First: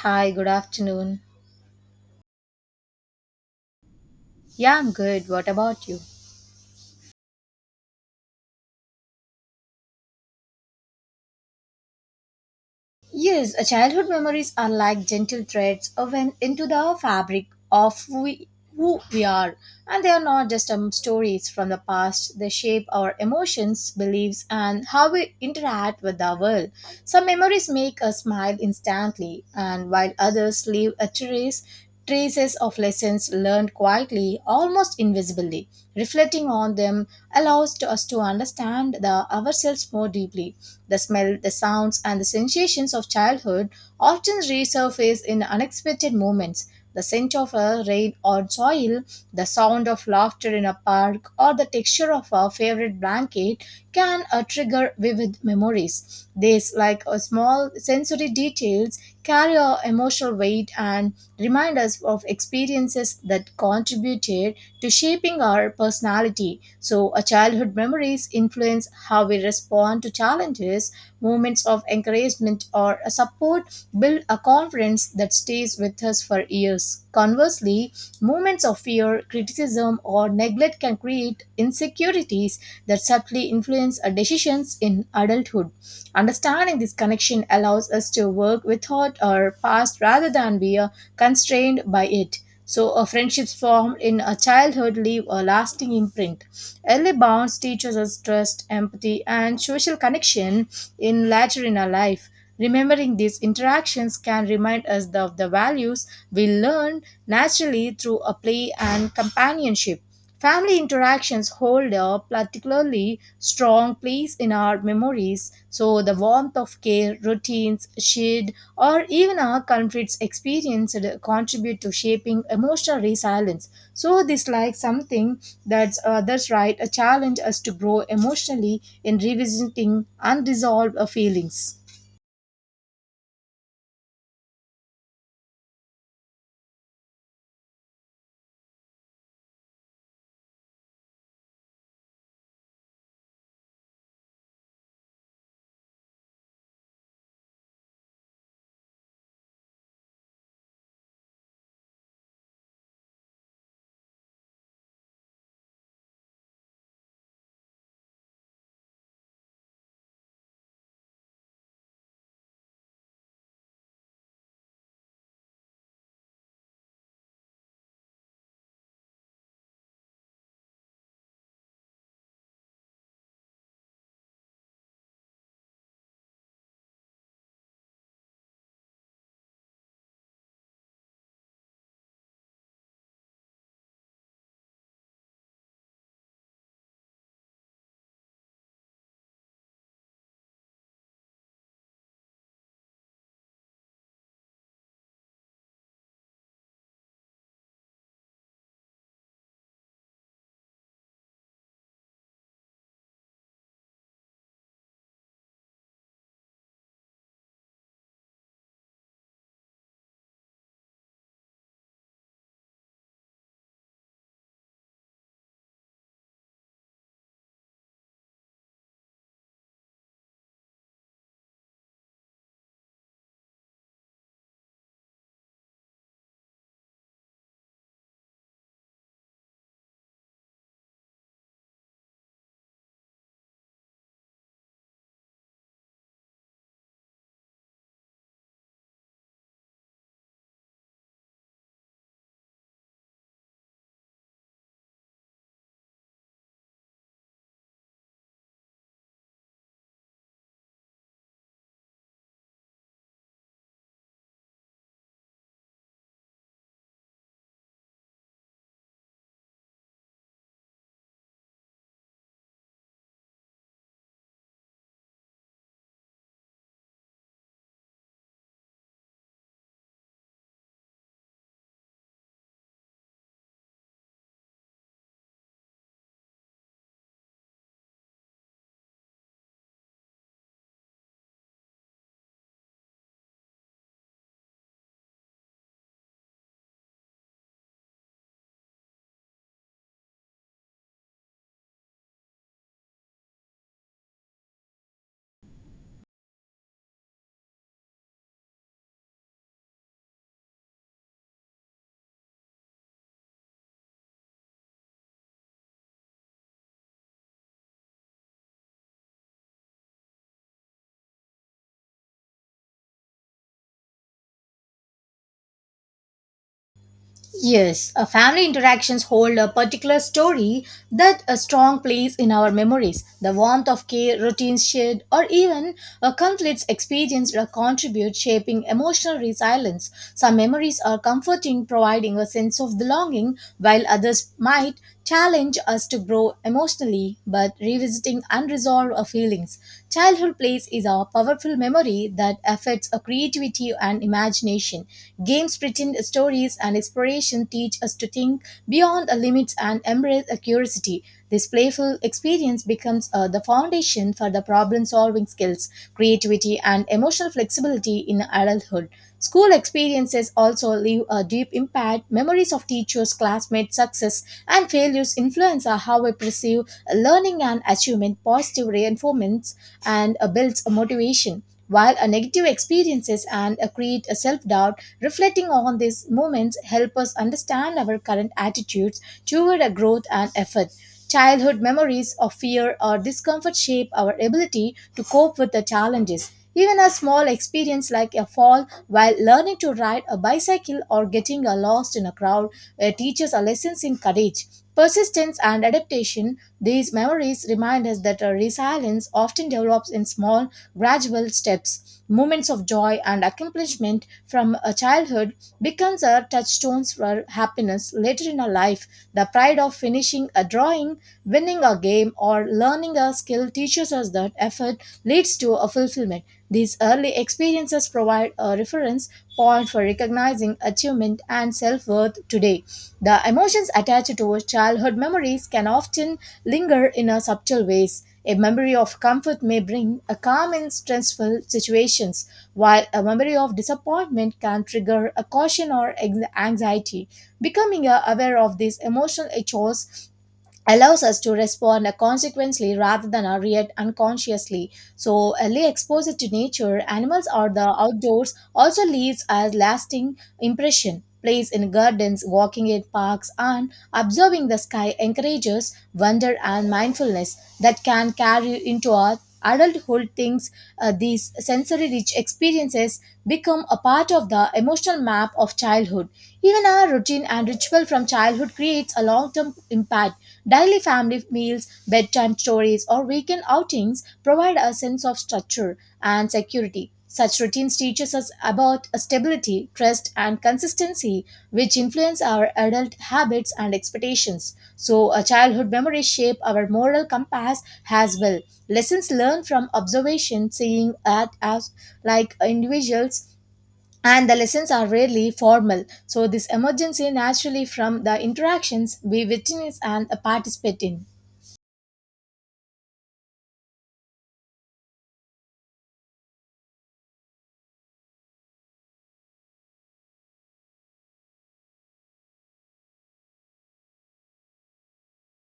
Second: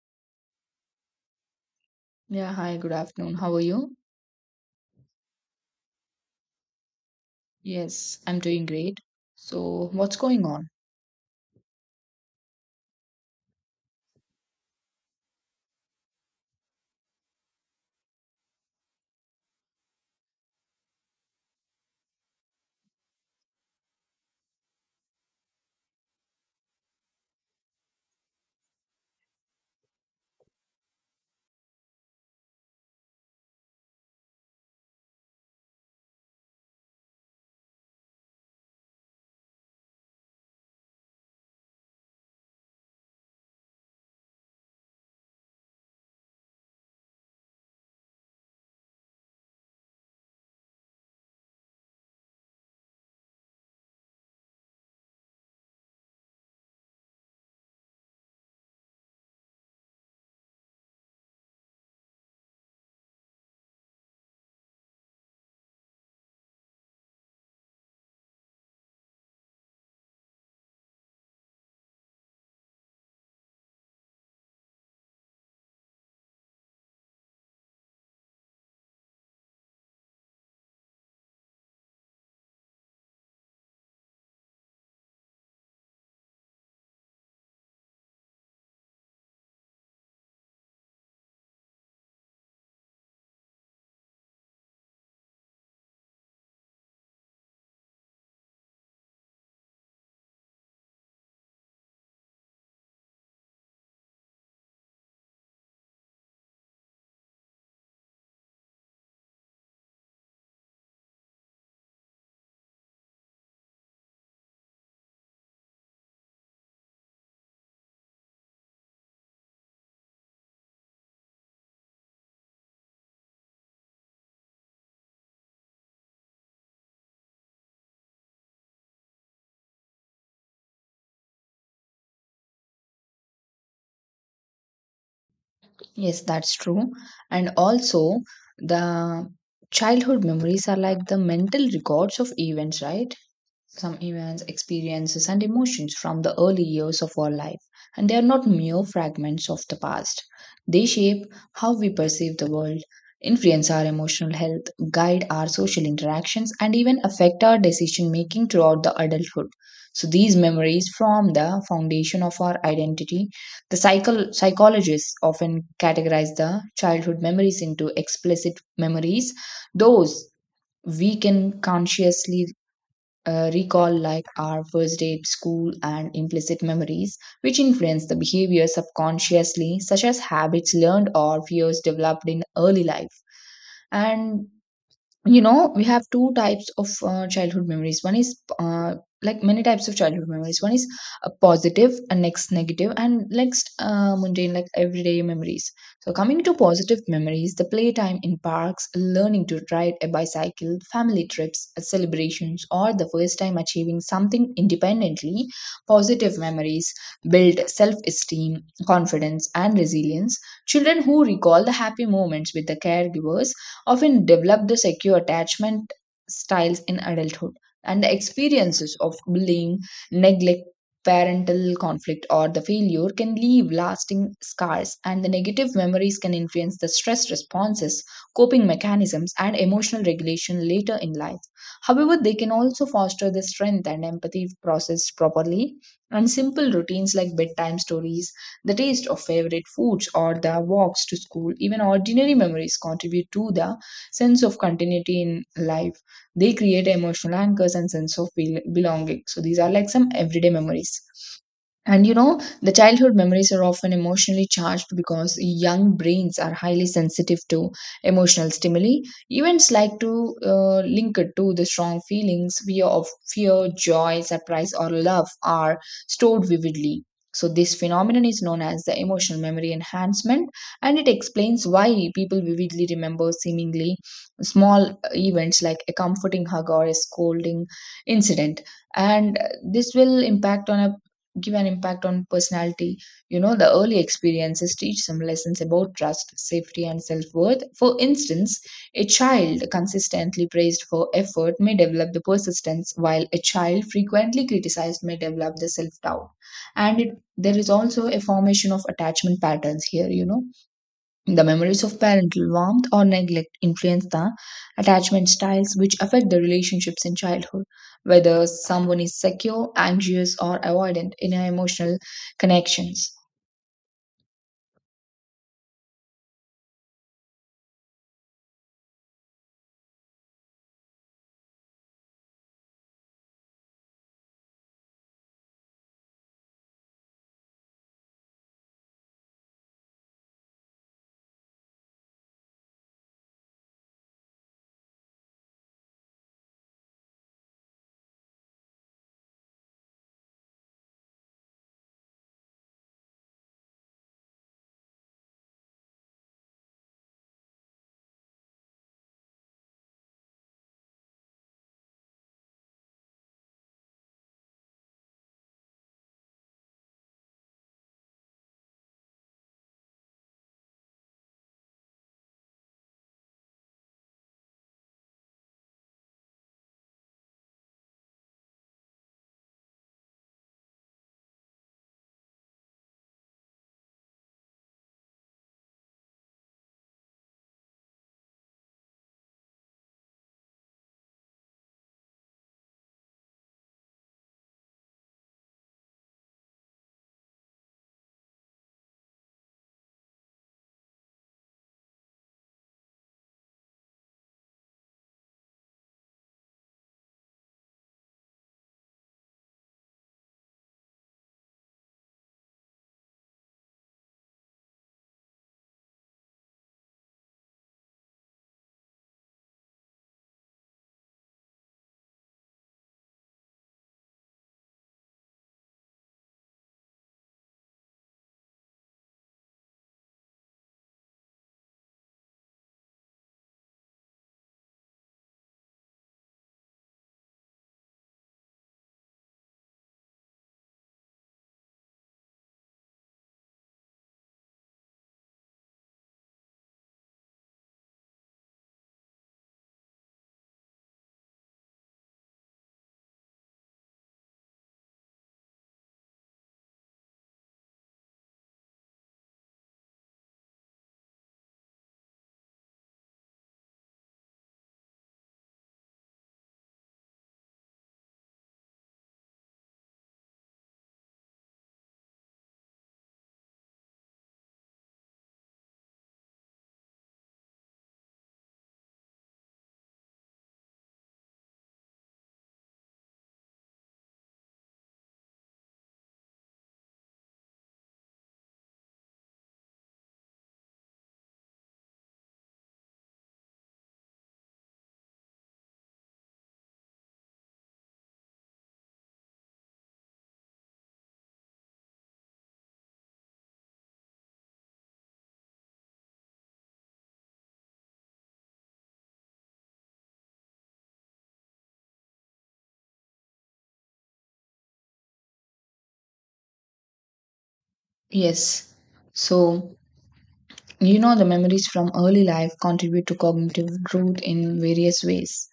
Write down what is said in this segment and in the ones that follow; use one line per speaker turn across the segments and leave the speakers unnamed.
Hi, good afternoon.
Yeah, hi, good afternoon. How are you?
Yeah, I'm good. What about you?
Yes, I'm doing great. So, what's going on?
Yes, a childhood memories are like gentle threads woven into the fabric of we, who we are, and they are not just stories from the past. They shape our emotions, beliefs, and how we interact with the world. Some memories make us smile instantly, and while others leave a trace. Traces of lessons learned quietly, almost invisibly. Reflecting on them allows to us to understand the ourselves more deeply. The smell, the sounds, and the sensations of childhood often resurface in unexpected moments. The scent of a rain or soil, the sound of laughter in a park, or the texture of a favorite blanket can trigger vivid memories. These, like small sensory details, carry a emotional weight and remind us of experiences that contributed to shaping our personality. So, our childhood memories influence how we respond to challenges. Moments of encouragement or support build a confidence that stays with us for years. Conversely, moments of fear, criticism, or neglect can create insecurities that subtly influence our decisions in adulthood. Understanding this connection allows us to work without our past rather than be constrained by it. So, a friendships formed in a childhood leave a lasting imprint. Early bonds teaches us trust, empathy, and social connection in later in our life. Remembering these interactions can remind us of the values we learned naturally through a play and companionship. Family interactions hold a particularly strong place in our memories, so the warmth of care, routines, shared, or even our conflicts experienced contribute to shaping emotional resilience. So, this like something that's right, a challenge us to grow emotionally in revisiting unresolved feelings.
Yes, that's true. And also, the childhood memories are like the mental records of events, right? Some events, experiences, and emotions from the early years of our life, and they are not mere fragments of the past. They shape how we perceive the world, influence our emotional health, guide our social interactions, and even affect our decision making throughout the adulthood. So, these memories form the foundation of our identity. The psychologists often categorize the childhood memories into explicit memories, those we can consciously recall like our first day at school and implicit memories, which influence the behavior subconsciously, such as habits learned or fears developed in early life. And you know we have two types of childhood memories one is like many types of childhood memories. One is positive and next negative and next mundane, like everyday memories. So coming to positive memories, the playtime in parks, learning to ride a bicycle, family trips, celebrations, or the first time achieving something independently. Positive memories build self-esteem, confidence, and resilience. Children who recall the happy moments with the caregivers often develop the secure attachment styles in adulthood. And the experiences of bullying, neglect, parental conflict, or the failure can leave lasting scars, and the negative memories can influence the stress responses, coping mechanisms, and emotional regulation later in life. However, they can also foster the strength and empathy if processed properly, and simple routines like bedtime stories, the taste of favorite foods, or the walks to school, even ordinary memories contribute to the sense of continuity in life. They create emotional anchors and sense of belonging. So these are like some everyday memories. And you know, the childhood memories are often emotionally charged because young brains are highly sensitive to emotional stimuli. Events like to link it to the strong feelings, fear of fear, joy, surprise, or love are stored vividly. So this phenomenon is known as the emotional memory enhancement, and it explains why people vividly remember seemingly small events like a comforting hug or a scolding incident, and this will impact on a give an impact on personality. You know, the early experiences teach some lessons about trust, safety, and self worth. For instance, a child consistently praised for effort may develop the persistence, while a child frequently criticized may develop the self doubt. And it, there is also a formation of attachment patterns here, you know the memories of parental warmth or neglect influence the attachment styles which affect the relationships in childhood. Whether someone is secure, anxious, or avoidant in emotional connections.
Yes, a family interactions hold a particular story that a strong place in our memories. The warmth of care, routines shared, or even a conflicts experienced contribute shaping emotional resilience. Some memories are comforting, providing a sense of belonging, while others might challenge us to grow emotionally, but revisiting unresolved feelings. Childhood plays is a powerful memory that affects our creativity and imagination. Games, pretend stories, and exploration teach us to think beyond our limits and embrace our curiosity. This playful experience becomes the foundation for the problem solving skills, creativity, and emotional flexibility in adulthood. School experiences also leave a deep impact. Memories of teachers, classmates, success, and failures influence how we perceive learning and achievement, positive reinforcements, and builds a motivation. While a negative experiences and create a self-doubt, reflecting on these moments help us understand our current attitudes toward a growth and effort. Childhood memories of fear or discomfort shape our ability to cope with the challenges. Even a small experience like a fall while learning to ride a bicycle or getting lost in a crowd teaches us lessons in courage, persistence, and adaptation, these memories remind us that resilience often develops in small, gradual steps. Moments of joy and accomplishment from a childhood becomes our touchstones for happiness later in our life. The pride of finishing a drawing, winning a game, or learning a skill teaches us that effort leads to a fulfillment. These early experiences provide a reference point for recognizing achievement and self worth today. The emotions attached to childhood memories can often linger in a subtle ways. A memory of comfort may bring a calm in stressful situations, while a memory of disappointment can trigger a caution or anxiety. Becoming aware of these emotional echoes allows us to respond consequently rather than react unconsciously. So, early exposure to nature, animals, or the outdoors also leaves a lasting impression. Plays in gardens, walking in parks, and observing the sky encourages wonder and mindfulness that can carry into our adulthood. Things These sensory-rich experiences become a part of the emotional map of childhood. Even our routine and ritual from childhood creates a long-term impact. Daily family meals, bedtime stories, or weekend outings provide a sense of structure and security. Such routines teaches us about stability, trust, and consistency, which influence our adult habits and expectations. So, a childhood memories shape our moral compass as well. Lessons learned from observation, seeing at as like individuals and the lessons are rarely formal. So, this emergency naturally from the interactions we witness and participate in.
Yes. So, you know, the memories from early life contribute to cognitive growth in various ways.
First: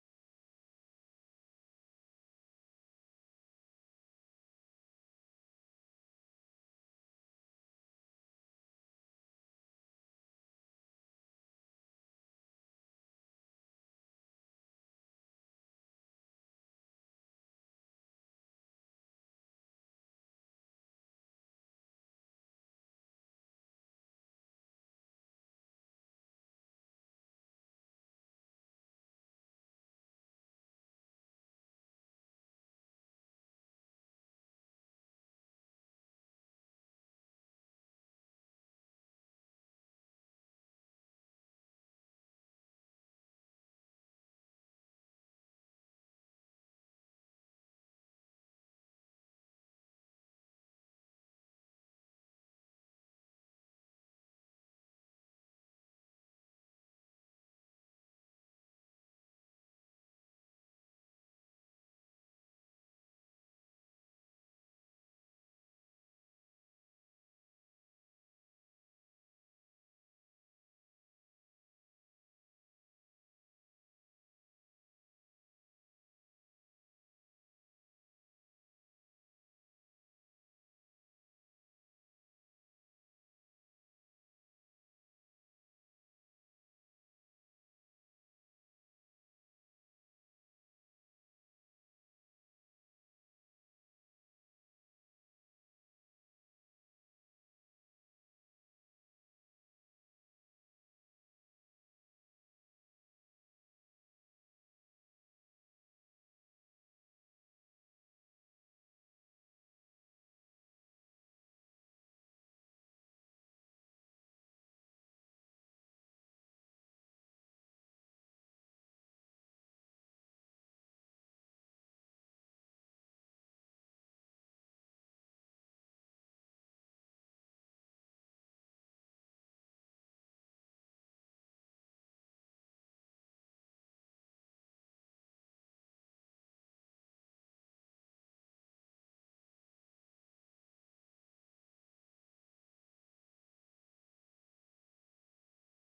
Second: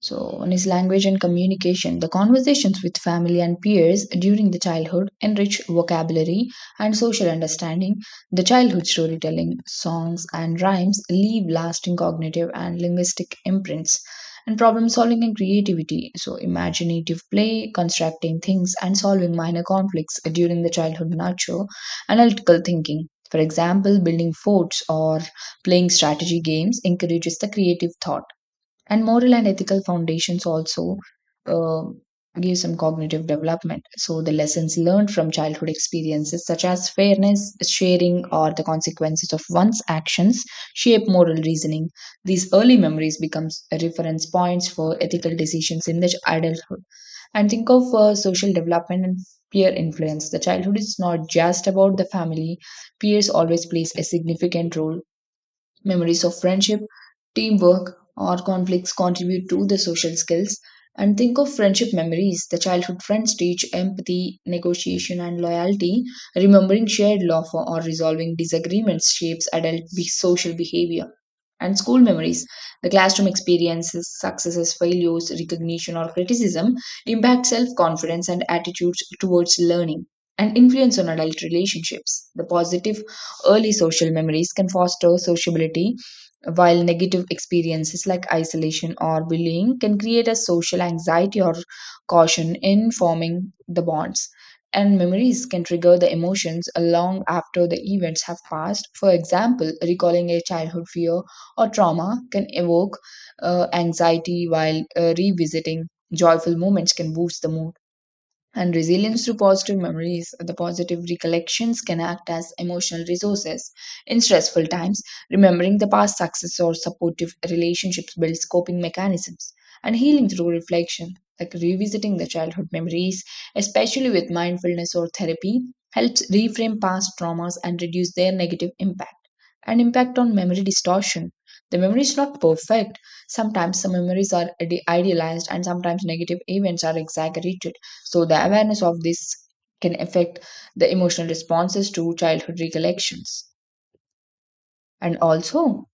So, one is language and communication. The conversations with family and peers during the childhood enrich vocabulary and social understanding. The childhood storytelling, songs, and rhymes leave lasting cognitive and linguistic imprints. And problem solving and creativity. So, imaginative play, constructing things, and solving minor conflicts during the childhood nurture analytical thinking. For example, building forts or playing strategy games encourages the creative thought. And moral and ethical foundations also uh, give some cognitive development. So the lessons learned from childhood experiences, such as fairness, sharing, or the consequences of one's actions, shape moral reasoning. These early memories becomes reference points for ethical decisions in the adulthood. And think of social development and peer influence. The childhood is not just about the family. Peers always plays a significant role. Memories of friendship, teamwork, or conflicts contribute to the social skills. And think of friendship memories. The childhood friends teach empathy, negotiation, and loyalty. Remembering shared love or resolving disagreements shapes adult social behavior. And school memories. The classroom experiences, successes, failures, recognition, or criticism impact self confidence and attitudes towards learning and influence on adult relationships. The positive early social memories can foster sociability, while negative experiences like isolation or bullying can create a social anxiety or caution in forming the bonds. And memories can trigger the emotions long after the events have passed. For example, recalling a childhood fear or trauma can evoke anxiety, while revisiting joyful moments can boost the mood and resilience to positive memories. The positive recollections can act as emotional resources in stressful times. Remembering the past success or supportive relationships builds coping mechanisms and healing through reflection, like revisiting the childhood memories, especially with mindfulness or therapy, helps reframe past traumas and reduce their negative impact. And impact on memory distortion. The memory is not perfect. Sometimes some memories are idealized, and sometimes negative events are exaggerated. So, the awareness of this can affect the emotional responses to childhood recollections. And also,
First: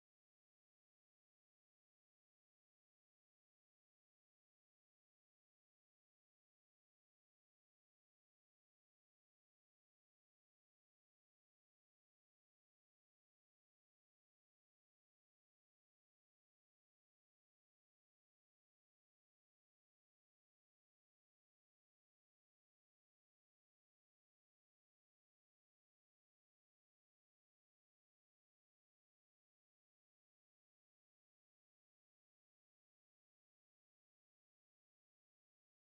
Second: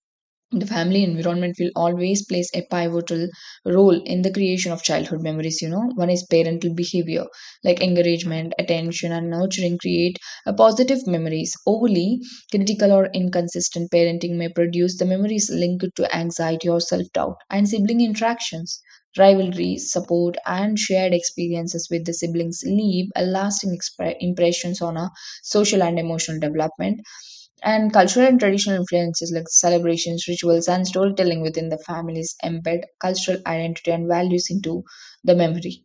the family environment will always plays a pivotal role in the creation of childhood memories. You know, one is parental behavior, like encouragement, attention, and nurturing create a positive memories. Overly critical or inconsistent parenting may produce the memories linked to anxiety or self doubt, and sibling interactions, rivalries, support, and shared experiences with the siblings leave a lasting impressions on a social and emotional development. And cultural and traditional influences like celebrations, rituals, and storytelling within the families embed cultural identity and values into the memory.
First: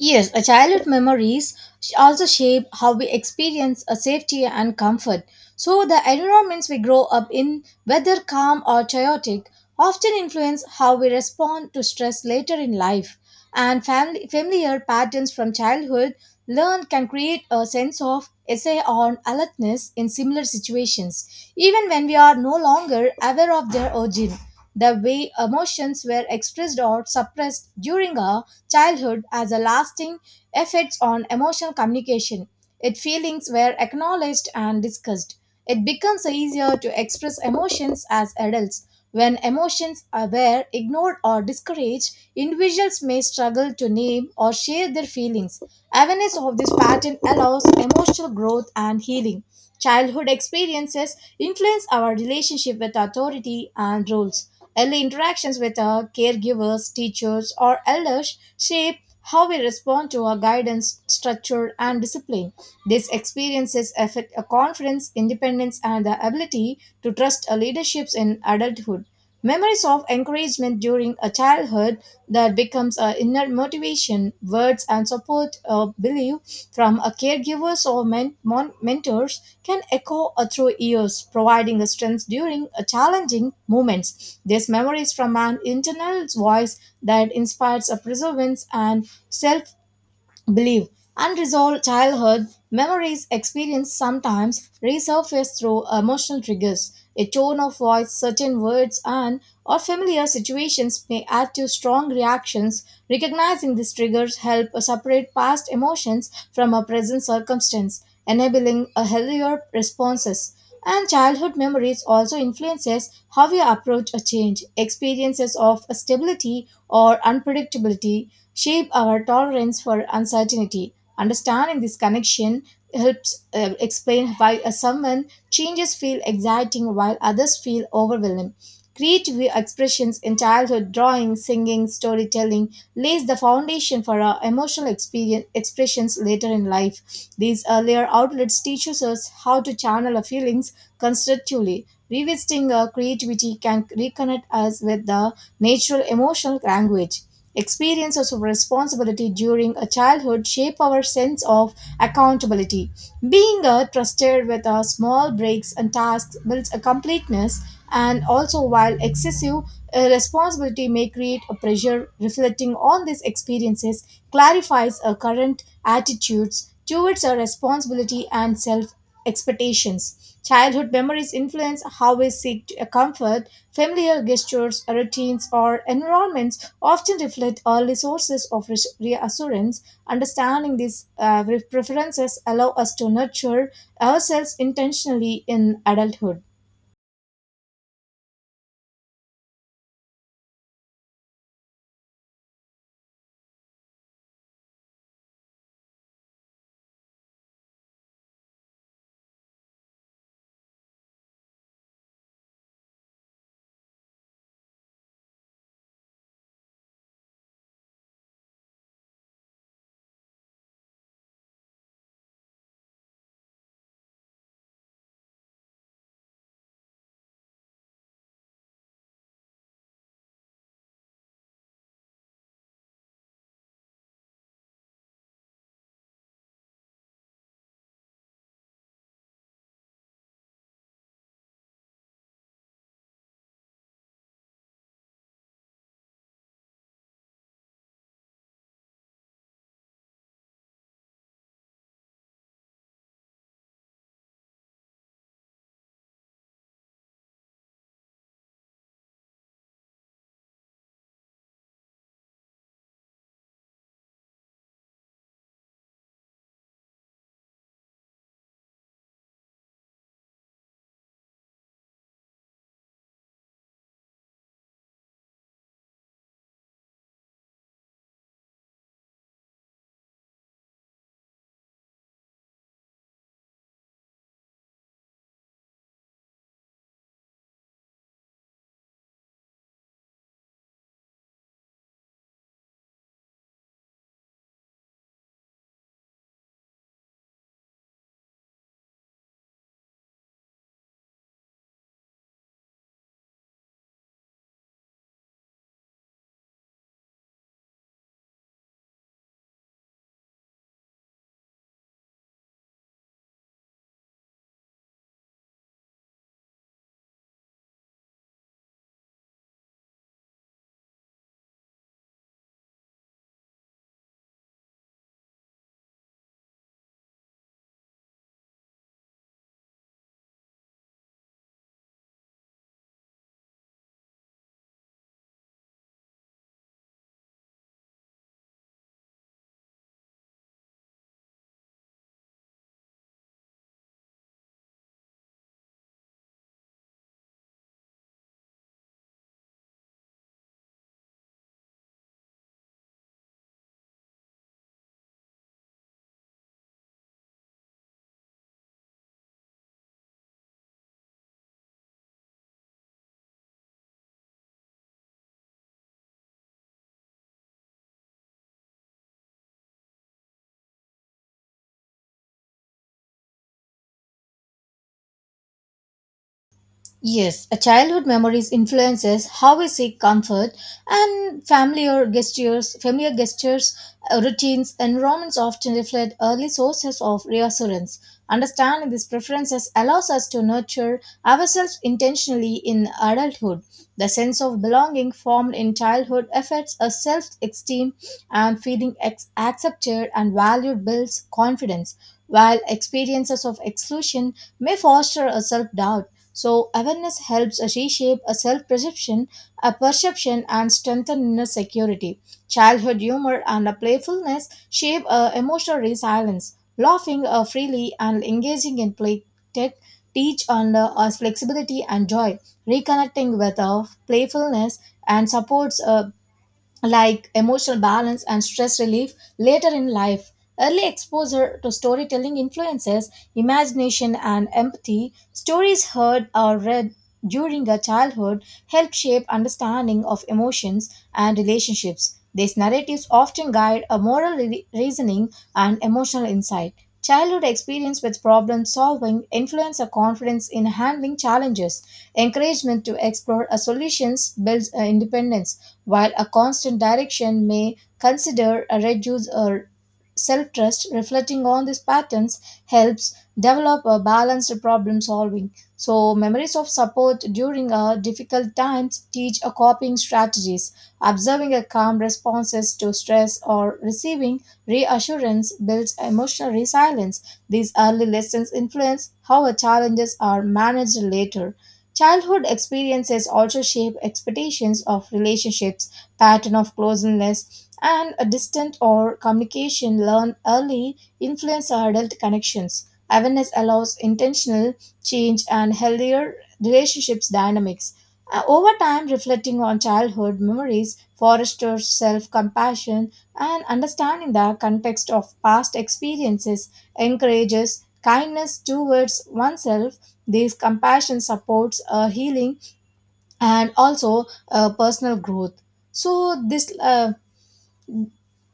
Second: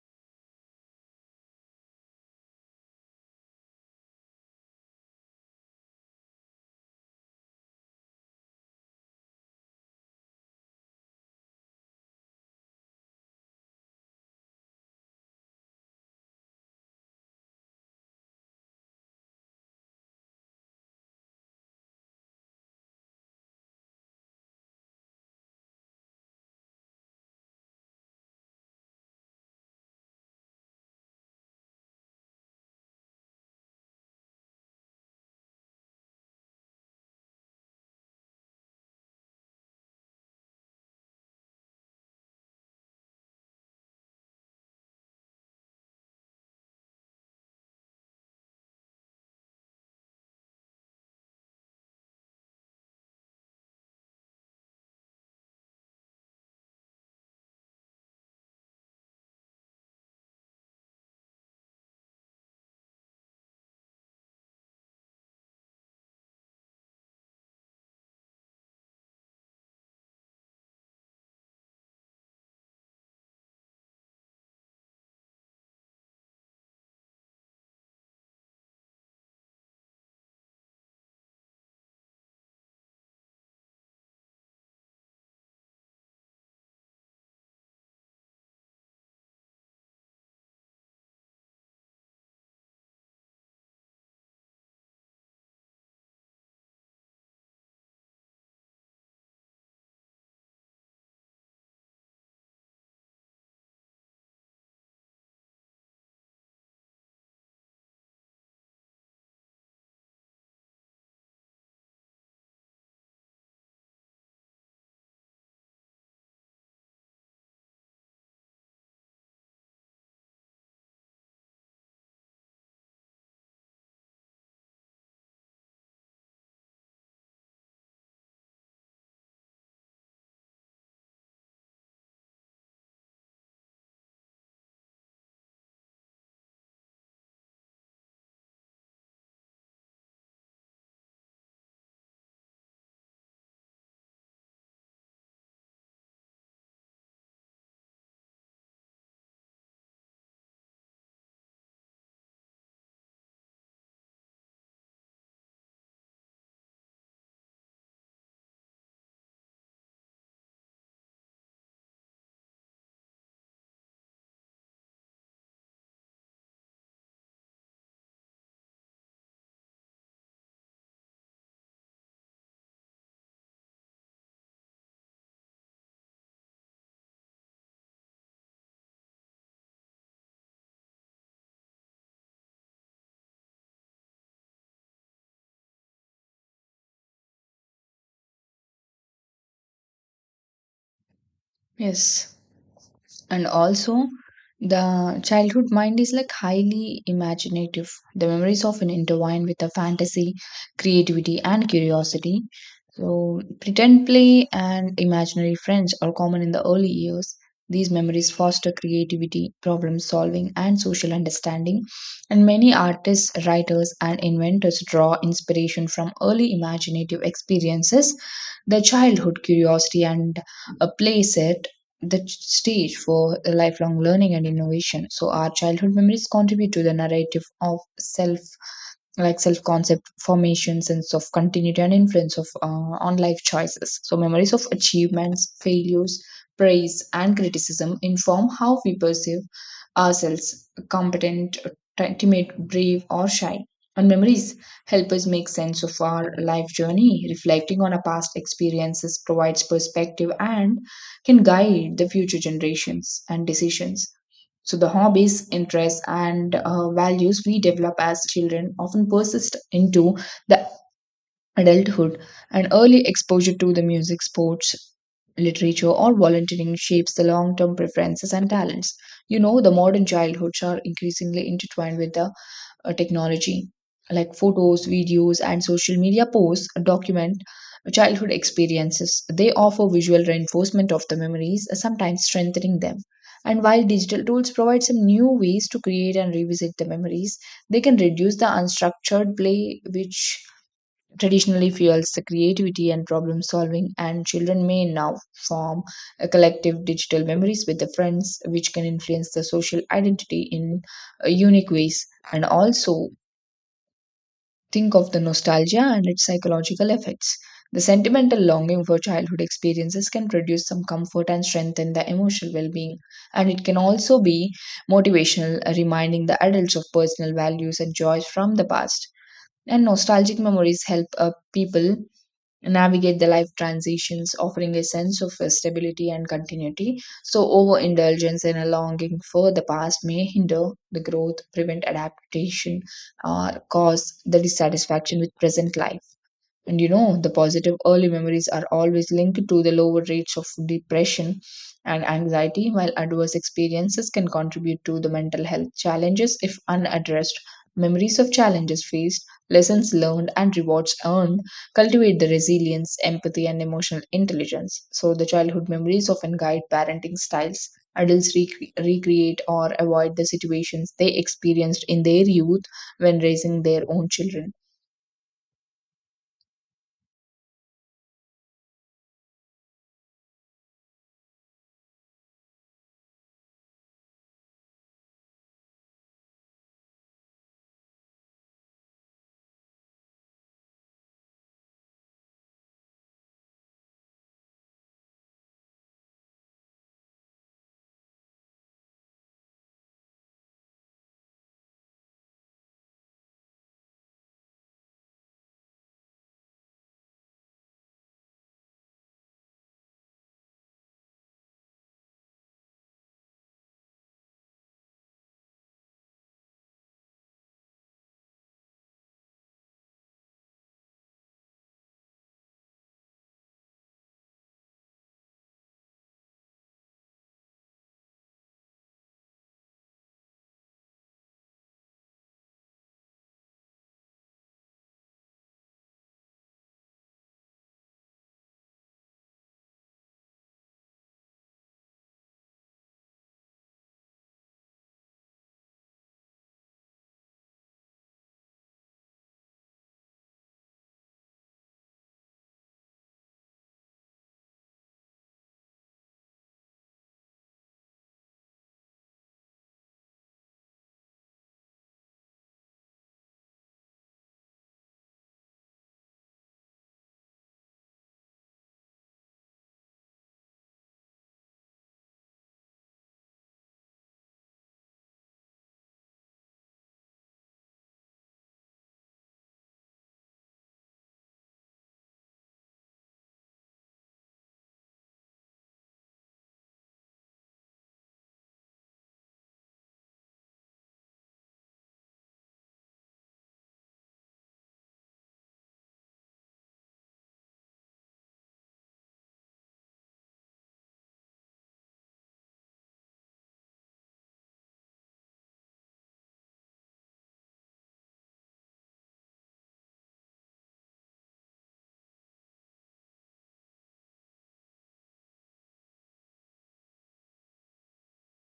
Yes, a childhood memories also shape how we experience a safety and comfort. So the environments we grow up in, whether calm or chaotic, often influence how we respond to stress later in life. And family, familiar patterns from childhood learned can create a sense of essay on alertness in similar situations, even when we are no longer aware of their origin. The way emotions were expressed or suppressed during our childhood as a lasting effects on emotional communication. Its feelings were acknowledged and discussed. It becomes easier to express emotions as adults. When emotions are were ignored or discouraged, individuals may struggle to name or share their feelings. Awareness of this pattern allows emotional growth and healing. Childhood experiences influence our relationship with authority and rules. Early interactions with our caregivers, teachers, or elders shape how we respond to our guidance, structure, and discipline. These experiences affect our confidence, independence, and the ability to trust our leaderships in adulthood. Memories of encouragement during a childhood that becomes our inner motivation, words and support or belief from a caregivers or mentors can echo through years, providing the strength during challenging moments. These memories from an internal voice that inspires a perseverance and self believe unresolved childhood memories experienced sometimes resurface through emotional triggers a tone of voice certain words and or familiar situations may add to strong reactions recognizing these triggers help separate past emotions from a present circumstance enabling a healthier responses and childhood memories also influences how we approach a change experiences of stability or unpredictability shape our tolerance for uncertainty understanding this connection helps explain why someone changes feel exciting while others feel overwhelming creative expressions in childhood drawing singing storytelling lays the foundation for our emotional experience, expressions later in life. These earlier outlets teaches us how to channel our feelings constructively. Revisiting our creativity can reconnect us with the natural emotional language. Experiences of responsibility during a childhood shape our sense of accountability. Being trusted with our small breaks and tasks builds a completeness and also while excessive responsibility may create a pressure reflecting on these experiences clarifies our current attitudes towards our responsibility and self expectations childhood memories influence how we seek to comfort familiar gestures routines or environments often reflect early sources of reassurance understanding these preferences allow us to nurture ourselves intentionally in adulthood.
Yes. And also, the childhood mind is like highly imaginative. The memories often intertwine with the fantasy, creativity, and curiosity. So, pretend play and imaginary friends are common in the early years. These memories foster creativity, problem solving, and social understanding. And many artists, writers, and inventors draw inspiration from early imaginative experiences. The childhood curiosity and a play set the stage for lifelong learning and innovation. So, our childhood memories contribute to the narrative of self, like self concept formation, sense of continuity, and influence of on life choices. So memories of achievements, failures, praise, and criticism inform how we perceive ourselves: competent, timid, brave, or shy. And memories help us make sense of our life journey. Reflecting on our past experiences provides perspective and can guide the future generations and decisions. So the hobbies, interests, and values we develop as children often persist into the adulthood. And early exposure to the music, sports, literature, or volunteering shapes the long term preferences and talents. You know, the modern childhoods are increasingly intertwined with the technology, like photos, videos, and social media posts document childhood experiences. They offer visual reinforcement of the memories, sometimes strengthening them. And while digital tools provide some new ways to create and revisit the memories, they can reduce the unstructured play, which traditionally fuels the creativity and problem solving. And children may now form a collective digital memories with their friends, which can influence the social identity in unique ways. And also think of the nostalgia and its psychological effects. The sentimental longing for childhood experiences can produce some comfort and strengthen the emotional well being. And it can also be motivational, reminding the adults of personal values and joys from the past. And nostalgic memories help people navigate the life transitions, offering a sense of stability and continuity. So, overindulgence and a longing for the past may hinder the growth, prevent adaptation, or cause the dissatisfaction with present life. And you know, the positive early memories are always linked to the lower rates of depression and anxiety, while adverse experiences can contribute to the mental health challenges if unaddressed. Memories of challenges faced, lessons learned, and rewards earned cultivate the resilience, empathy, and emotional intelligence. So, the childhood memories often guide parenting styles. Adults recreate or avoid the situations they experienced in their youth when raising their own children.
Yes, a childhood memories influences how we seek comfort and familiar gestures, routines, environments often reflect early sources of reassurance. Understanding these preferences allows us to nurture ourselves intentionally in adulthood. The sense of belonging formed in childhood affects our self-esteem and feeling accepted and valued builds confidence, while experiences of exclusion may foster a self-doubt. So awareness helps reshape a a perception, and strengthen inner security. Childhood humor and a playfulness shape a emotional resilience. Laughing freely and engaging in play tech teach on us flexibility and joy. Reconnecting with playfulness and supports like emotional balance and stress relief later in life. Early exposure to storytelling influences imagination and empathy. Stories heard or read during a childhood help shape understanding of emotions and relationships. These narratives often guide a moral reasoning and emotional insight. Childhood experience with problem solving influence a confidence in handling challenges. Encouragement to explore a solutions builds independence while a constant direction may consider a reduce or self trust, reflecting on these patterns helps develop a balanced problem solving. So, memories of support during difficult times teach a coping strategies. Observing a calm responses to stress or receiving reassurance builds emotional resilience. These early lessons influence how our challenges are managed later. Childhood experiences also shape expectations of relationships, pattern of closeness, and a distant or communication learned early influence our adult connections. Awareness allows intentional change and healthier relationships dynamics. Over time, reflecting on childhood memories fosters self-compassion and understanding the context of past experiences encourages kindness towards oneself. This compassion supports healing and also personal growth. So this. Uh,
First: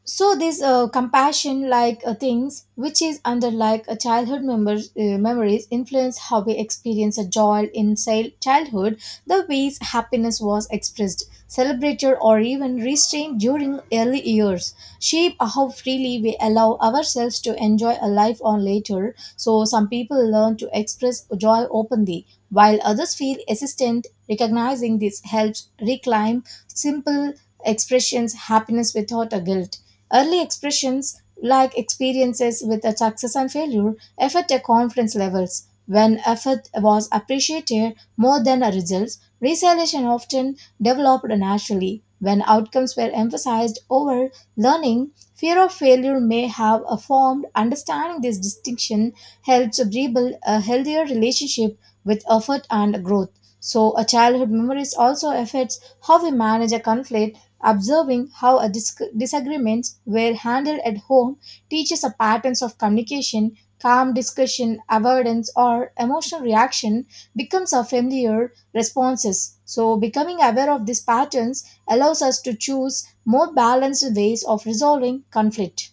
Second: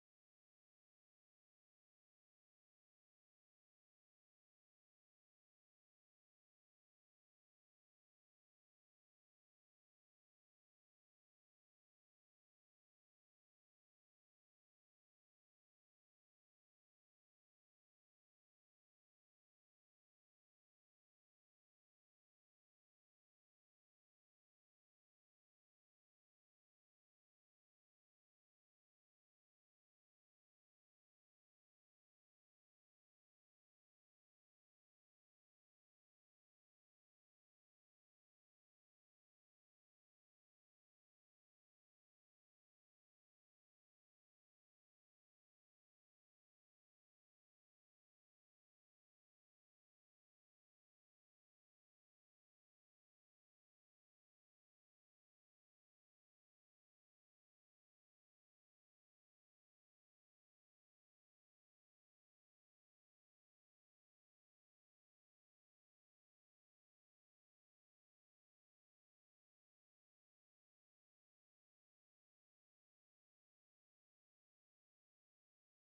so this compassion like things which is under like a childhood members, memories influence how we experience a joy in childhood the ways happiness was expressed celebrated or even restrained during early years shape how freely we allow ourselves to enjoy a life or later so some people learn to express joy openly while others feel hesitant recognizing this helps reclaim simple expressions happiness without a guilt. Early expressions like experiences with a success and failure affect a confidence levels. When effort was appreciated more than a results, resilience often developed naturally. When outcomes were emphasized over learning, fear of failure may have a formed. Understanding this distinction helps rebuild a healthier relationship with effort and growth. So, a childhood memories also affects how we manage a conflict. Observing how disagreements were handled at home teaches a patterns of communication, calm discussion, avoidance, or emotional reaction becomes our familiar responses. So, becoming aware of these patterns allows us to choose more balanced ways of resolving conflict.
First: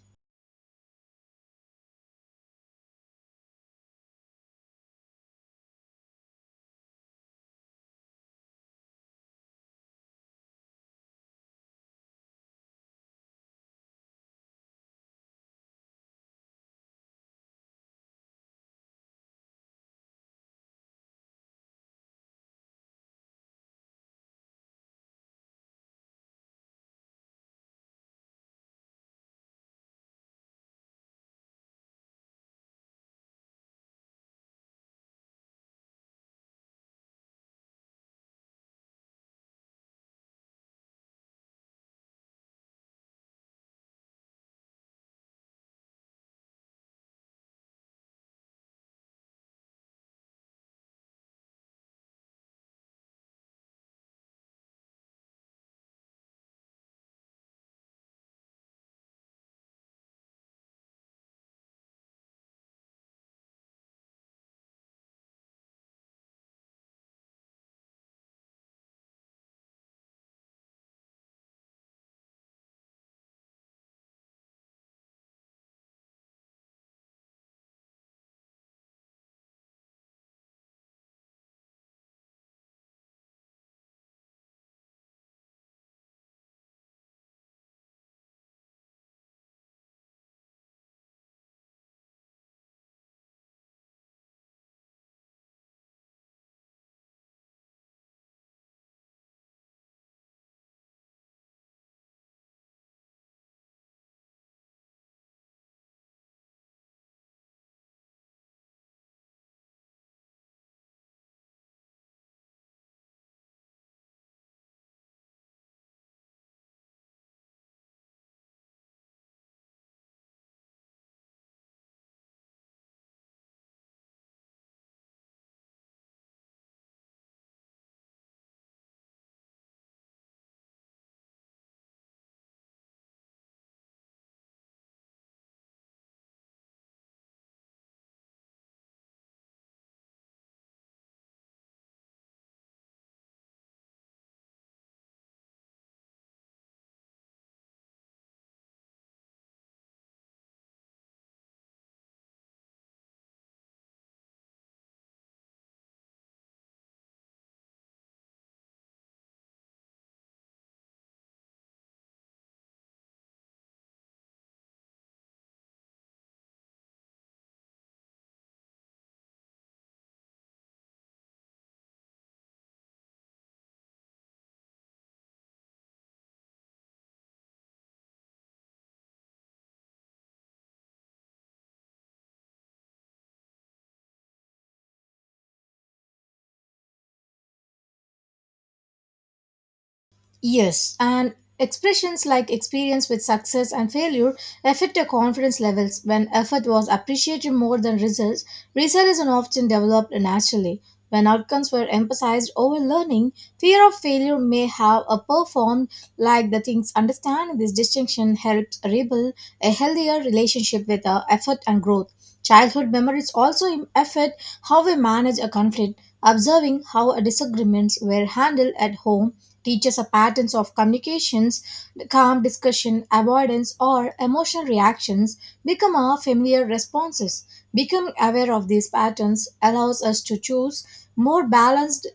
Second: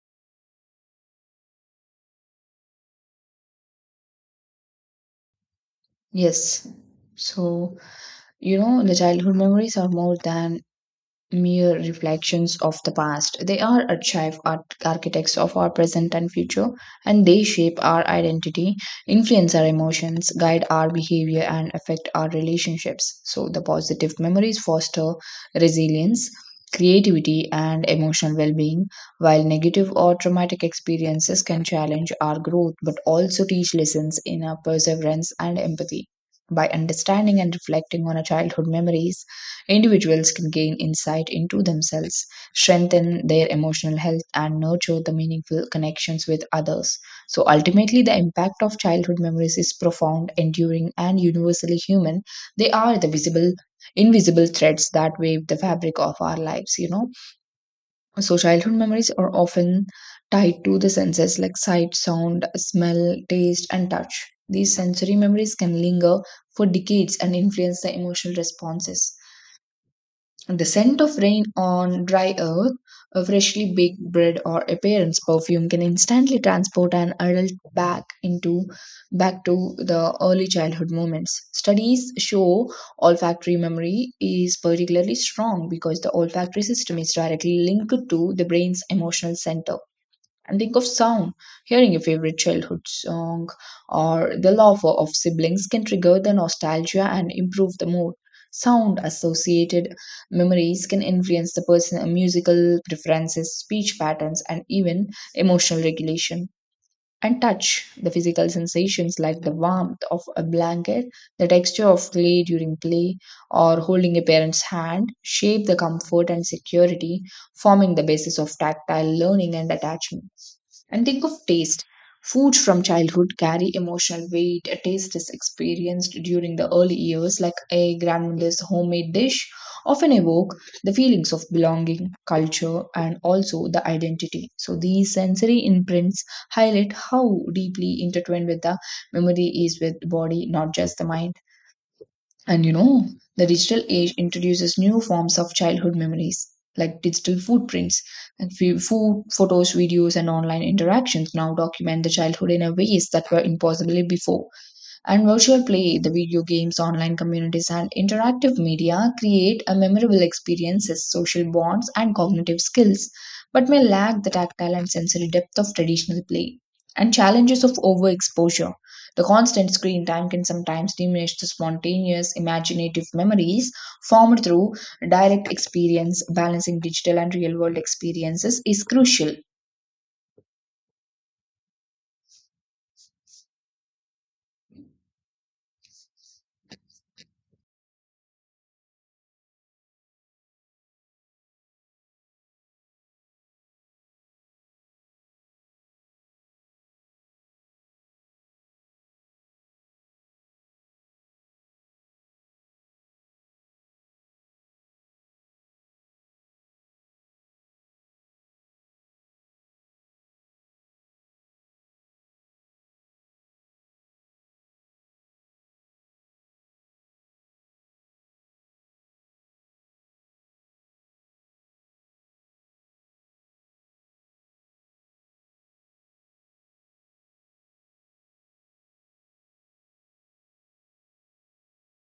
Yes. So, you know, the childhood memories are more than mere reflections of the past. They are archive art architects of our present and future, and they shape our identity, influence our emotions, guide our behavior, and affect our relationships. So, the positive memories foster resilience, creativity, and emotional well being, while negative or traumatic experiences can challenge our growth but also teach lessons in our perseverance and empathy. By understanding and reflecting on our childhood memories, individuals can gain insight into themselves, strengthen their emotional health, and nurture the meaningful connections with others. So, ultimately, the impact of childhood memories is profound, enduring, and universally human. They are the visible, invisible threads that weave the fabric of our lives, you know. So, childhood memories are often tied to the senses like sight, sound, smell, taste, and touch. These sensory memories can linger for decades and influence the emotional responses. The scent of rain on dry earth, a freshly baked bread, or a parent's perfume can instantly transport an adult back to the early childhood moments. Studies show olfactory memory is particularly strong because the olfactory system is directly linked to the brain's emotional center. And think of sound. Hearing your favorite childhood song or the love of siblings can trigger the nostalgia and improve the mood. Sound associated memories can influence the person's musical preferences, speech patterns, and even emotional regulation. And touch, the physical sensations like the warmth of a blanket, the texture of clay during play, or holding a parent's hand, shape the comfort and security, forming the basis of tactile learning and attachment. And think of taste. Food from childhood carry emotional weight. A taste is experienced during the early years, like a grandmother's homemade dish, often evoke the feelings of belonging, culture, and also the identity. So these sensory imprints highlight how deeply intertwined with the memory is with the body, not just the mind. And you know, the digital age introduces new forms of childhood memories, like digital footprints and food, photos, videos, and online interactions now document the childhood in a ways that were impossible before. And virtual play, the video games, online communities, and interactive media create a memorable experiences, social bonds, and cognitive skills, but may lack the tactile and sensory depth of traditional play. And challenges of overexposure. The constant screen time can sometimes diminish the spontaneous, imaginative memories formed through direct experience. Balancing digital and real world experiences is crucial.
Yes, and expressions like experience with success and failure affect your confidence levels when effort was appreciated more than results. Resilience often developed naturally. When outcomes were emphasized over learning, fear of failure may have a performed like the things. Understanding this distinction helps rebuild a healthier relationship with our effort and growth. Childhood memories also affect how we manage a conflict. Observing how disagreements were handled at home teaches us patterns of communications, calm discussion, avoidance, or emotional reactions become our familiar responses. Becoming aware of these patterns allows us to choose more balanced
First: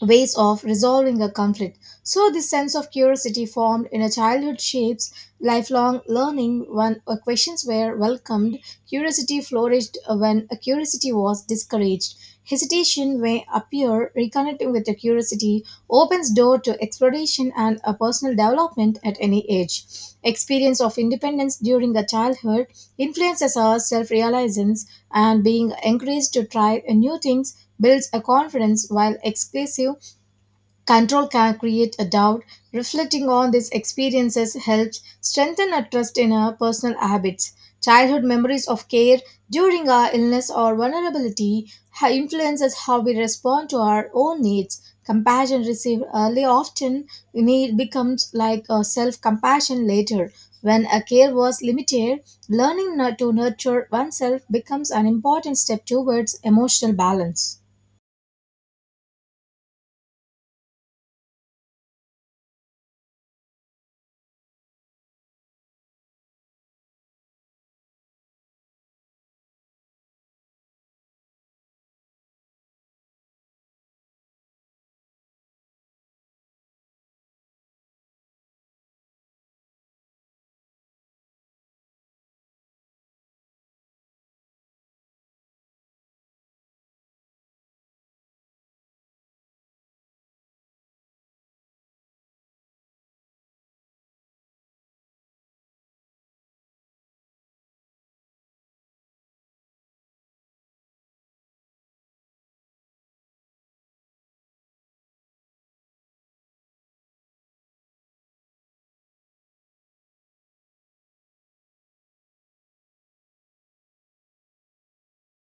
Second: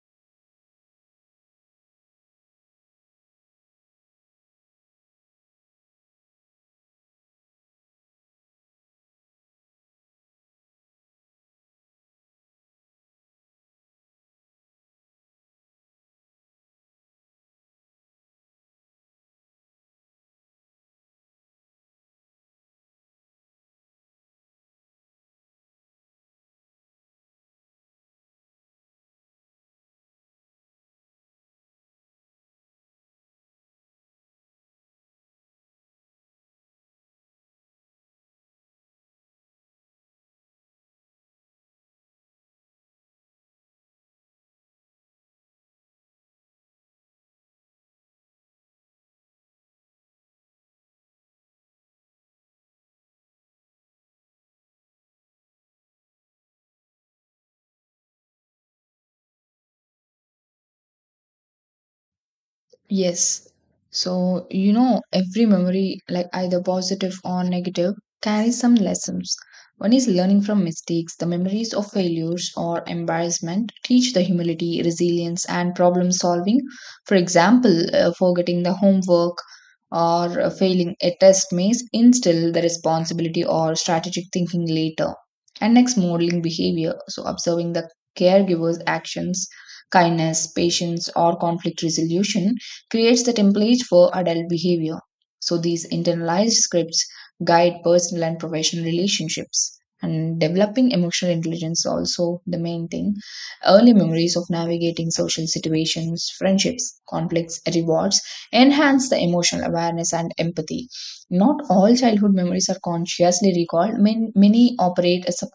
ways of resolving a conflict. So, this sense of curiosity formed in a childhood shapes lifelong learning when questions were welcomed, curiosity flourished when a curiosity was discouraged. Hesitation may appear, reconnecting with the curiosity opens door to exploration and a personal development at any age. Experience of independence during the childhood influences our self-realizance, and being encouraged to try new things builds a confidence while exclusive control can create a doubt. Reflecting on these experiences helps strengthen our trust in our personal habits. Childhood memories of care during our illness or vulnerability influences how we respond to our own needs. Compassion received early often need becomes like a self-compassion later. When a care was limited, learning to nurture oneself becomes an important step towards emotional balance.
Yes. So, you know, every memory, like either positive or negative, carries some lessons. One is learning from mistakes. The memories of failures or embarrassment teach the humility, resilience, and problem solving. For example, forgetting the homework or failing a test may instill the responsibility or strategic thinking later. And next, modeling behavior. So, observing the caregiver's actions, kindness, patience, or conflict resolution creates the template for adult behavior. So these internalized scripts guide personal and professional relationships. And developing emotional intelligence also the main thing. Early memories of navigating social situations, friendships, conflicts, rewards enhance the emotional awareness and empathy. Not all childhood memories are consciously recalled. Many operate as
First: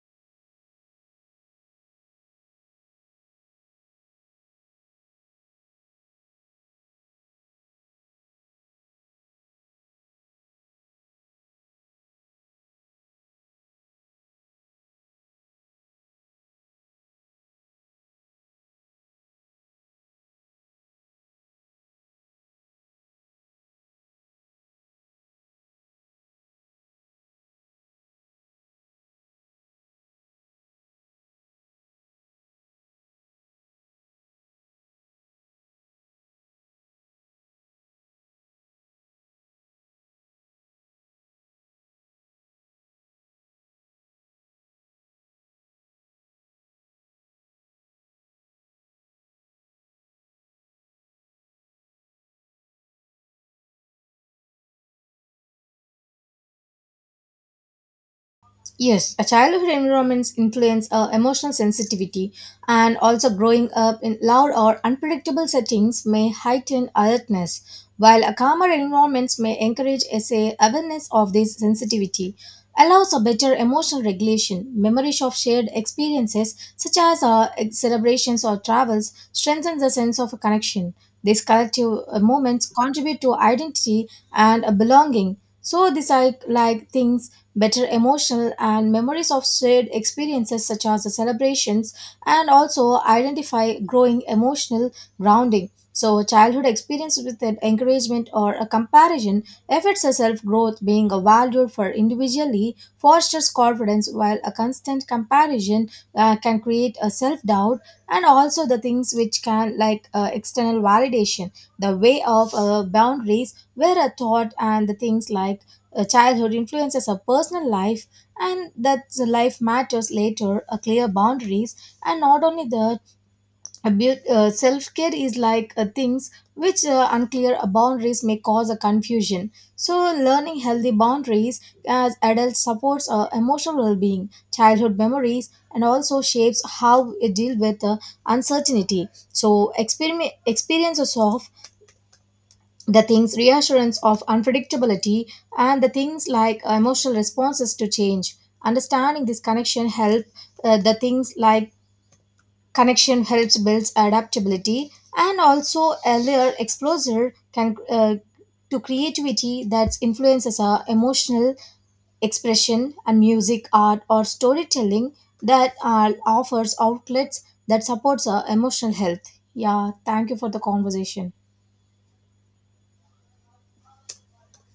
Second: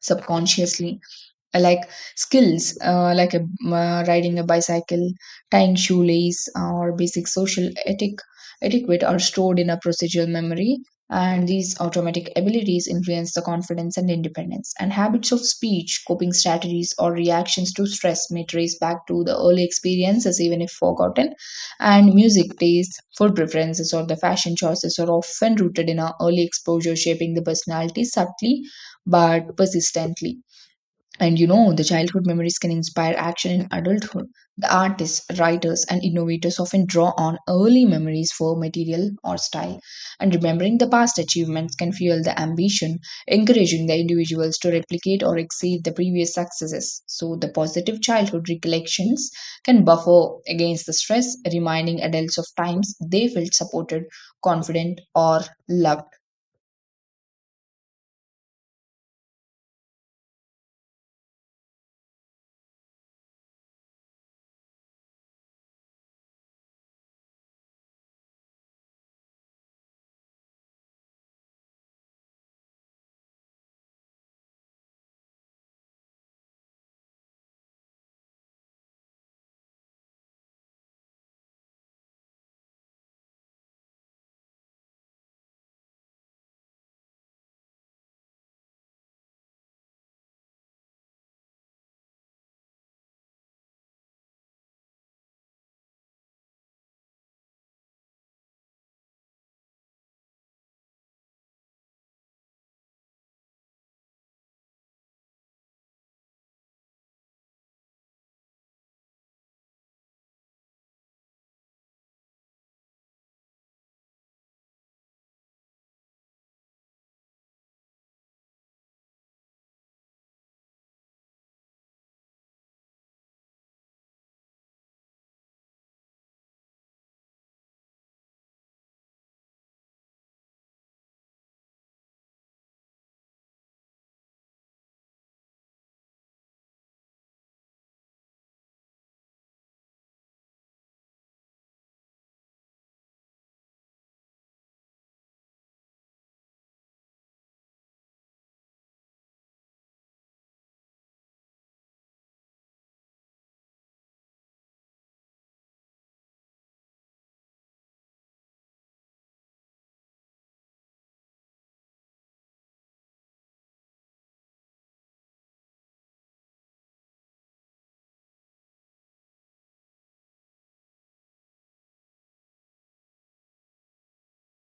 subconsciously, uh, like like riding a bicycle, tying shoelace, or basic social etiquette are stored in a procedural memory. And these automatic abilities influence the confidence and independence, and habits of speech, coping strategies, or reactions to stress may trace back to the early experiences even if forgotten. And music tastes, food preferences, or the fashion choices are often rooted in our early exposure, shaping the personality subtly but persistently. And you know, the childhood memories can inspire action in adulthood. The artists, writers, and innovators often draw on early memories for material or style. And remembering the past achievements can fuel the ambition, encouraging the individuals to replicate or exceed the previous successes. So, the positive childhood recollections can buffer against the stress, reminding adults of times they felt supported, confident, or loved.
Yes, a childhood environments influence emotional sensitivity, and also growing up in loud or unpredictable settings may heighten alertness, while a calmer environment may encourage a say, awareness of this sensitivity, allows a better emotional regulation. Memories of shared experiences, such as celebrations or travels, strengthens the sense of a connection. These collective moments contribute to identity and a belonging. So these are like things better emotional and memories of shared experiences such as the celebrations and also identify growing emotional grounding. So childhood experience with an encouragement or a comparison affects a self-growth being valued for individually fosters confidence while a constant comparison can create a self-doubt and also the things which can like external validation, the way of boundaries where a thought and the things like childhood influences our personal life, and that the life matters later. A clear boundaries, and not only that, a self care is like things which unclear boundaries may cause a confusion. So, learning healthy boundaries as adults supports our emotional well being, childhood memories, and also shapes how we deal with uncertainty. So, experiment experiences of the things reassurance of unpredictability and the things like emotional responses to change, understanding this connection help the things like connection helps builds adaptability, and also earlier exposure can to creativity that influences our emotional expression and music art or storytelling that offers outlets that supports our emotional health. Yeah, thank you for the conversation.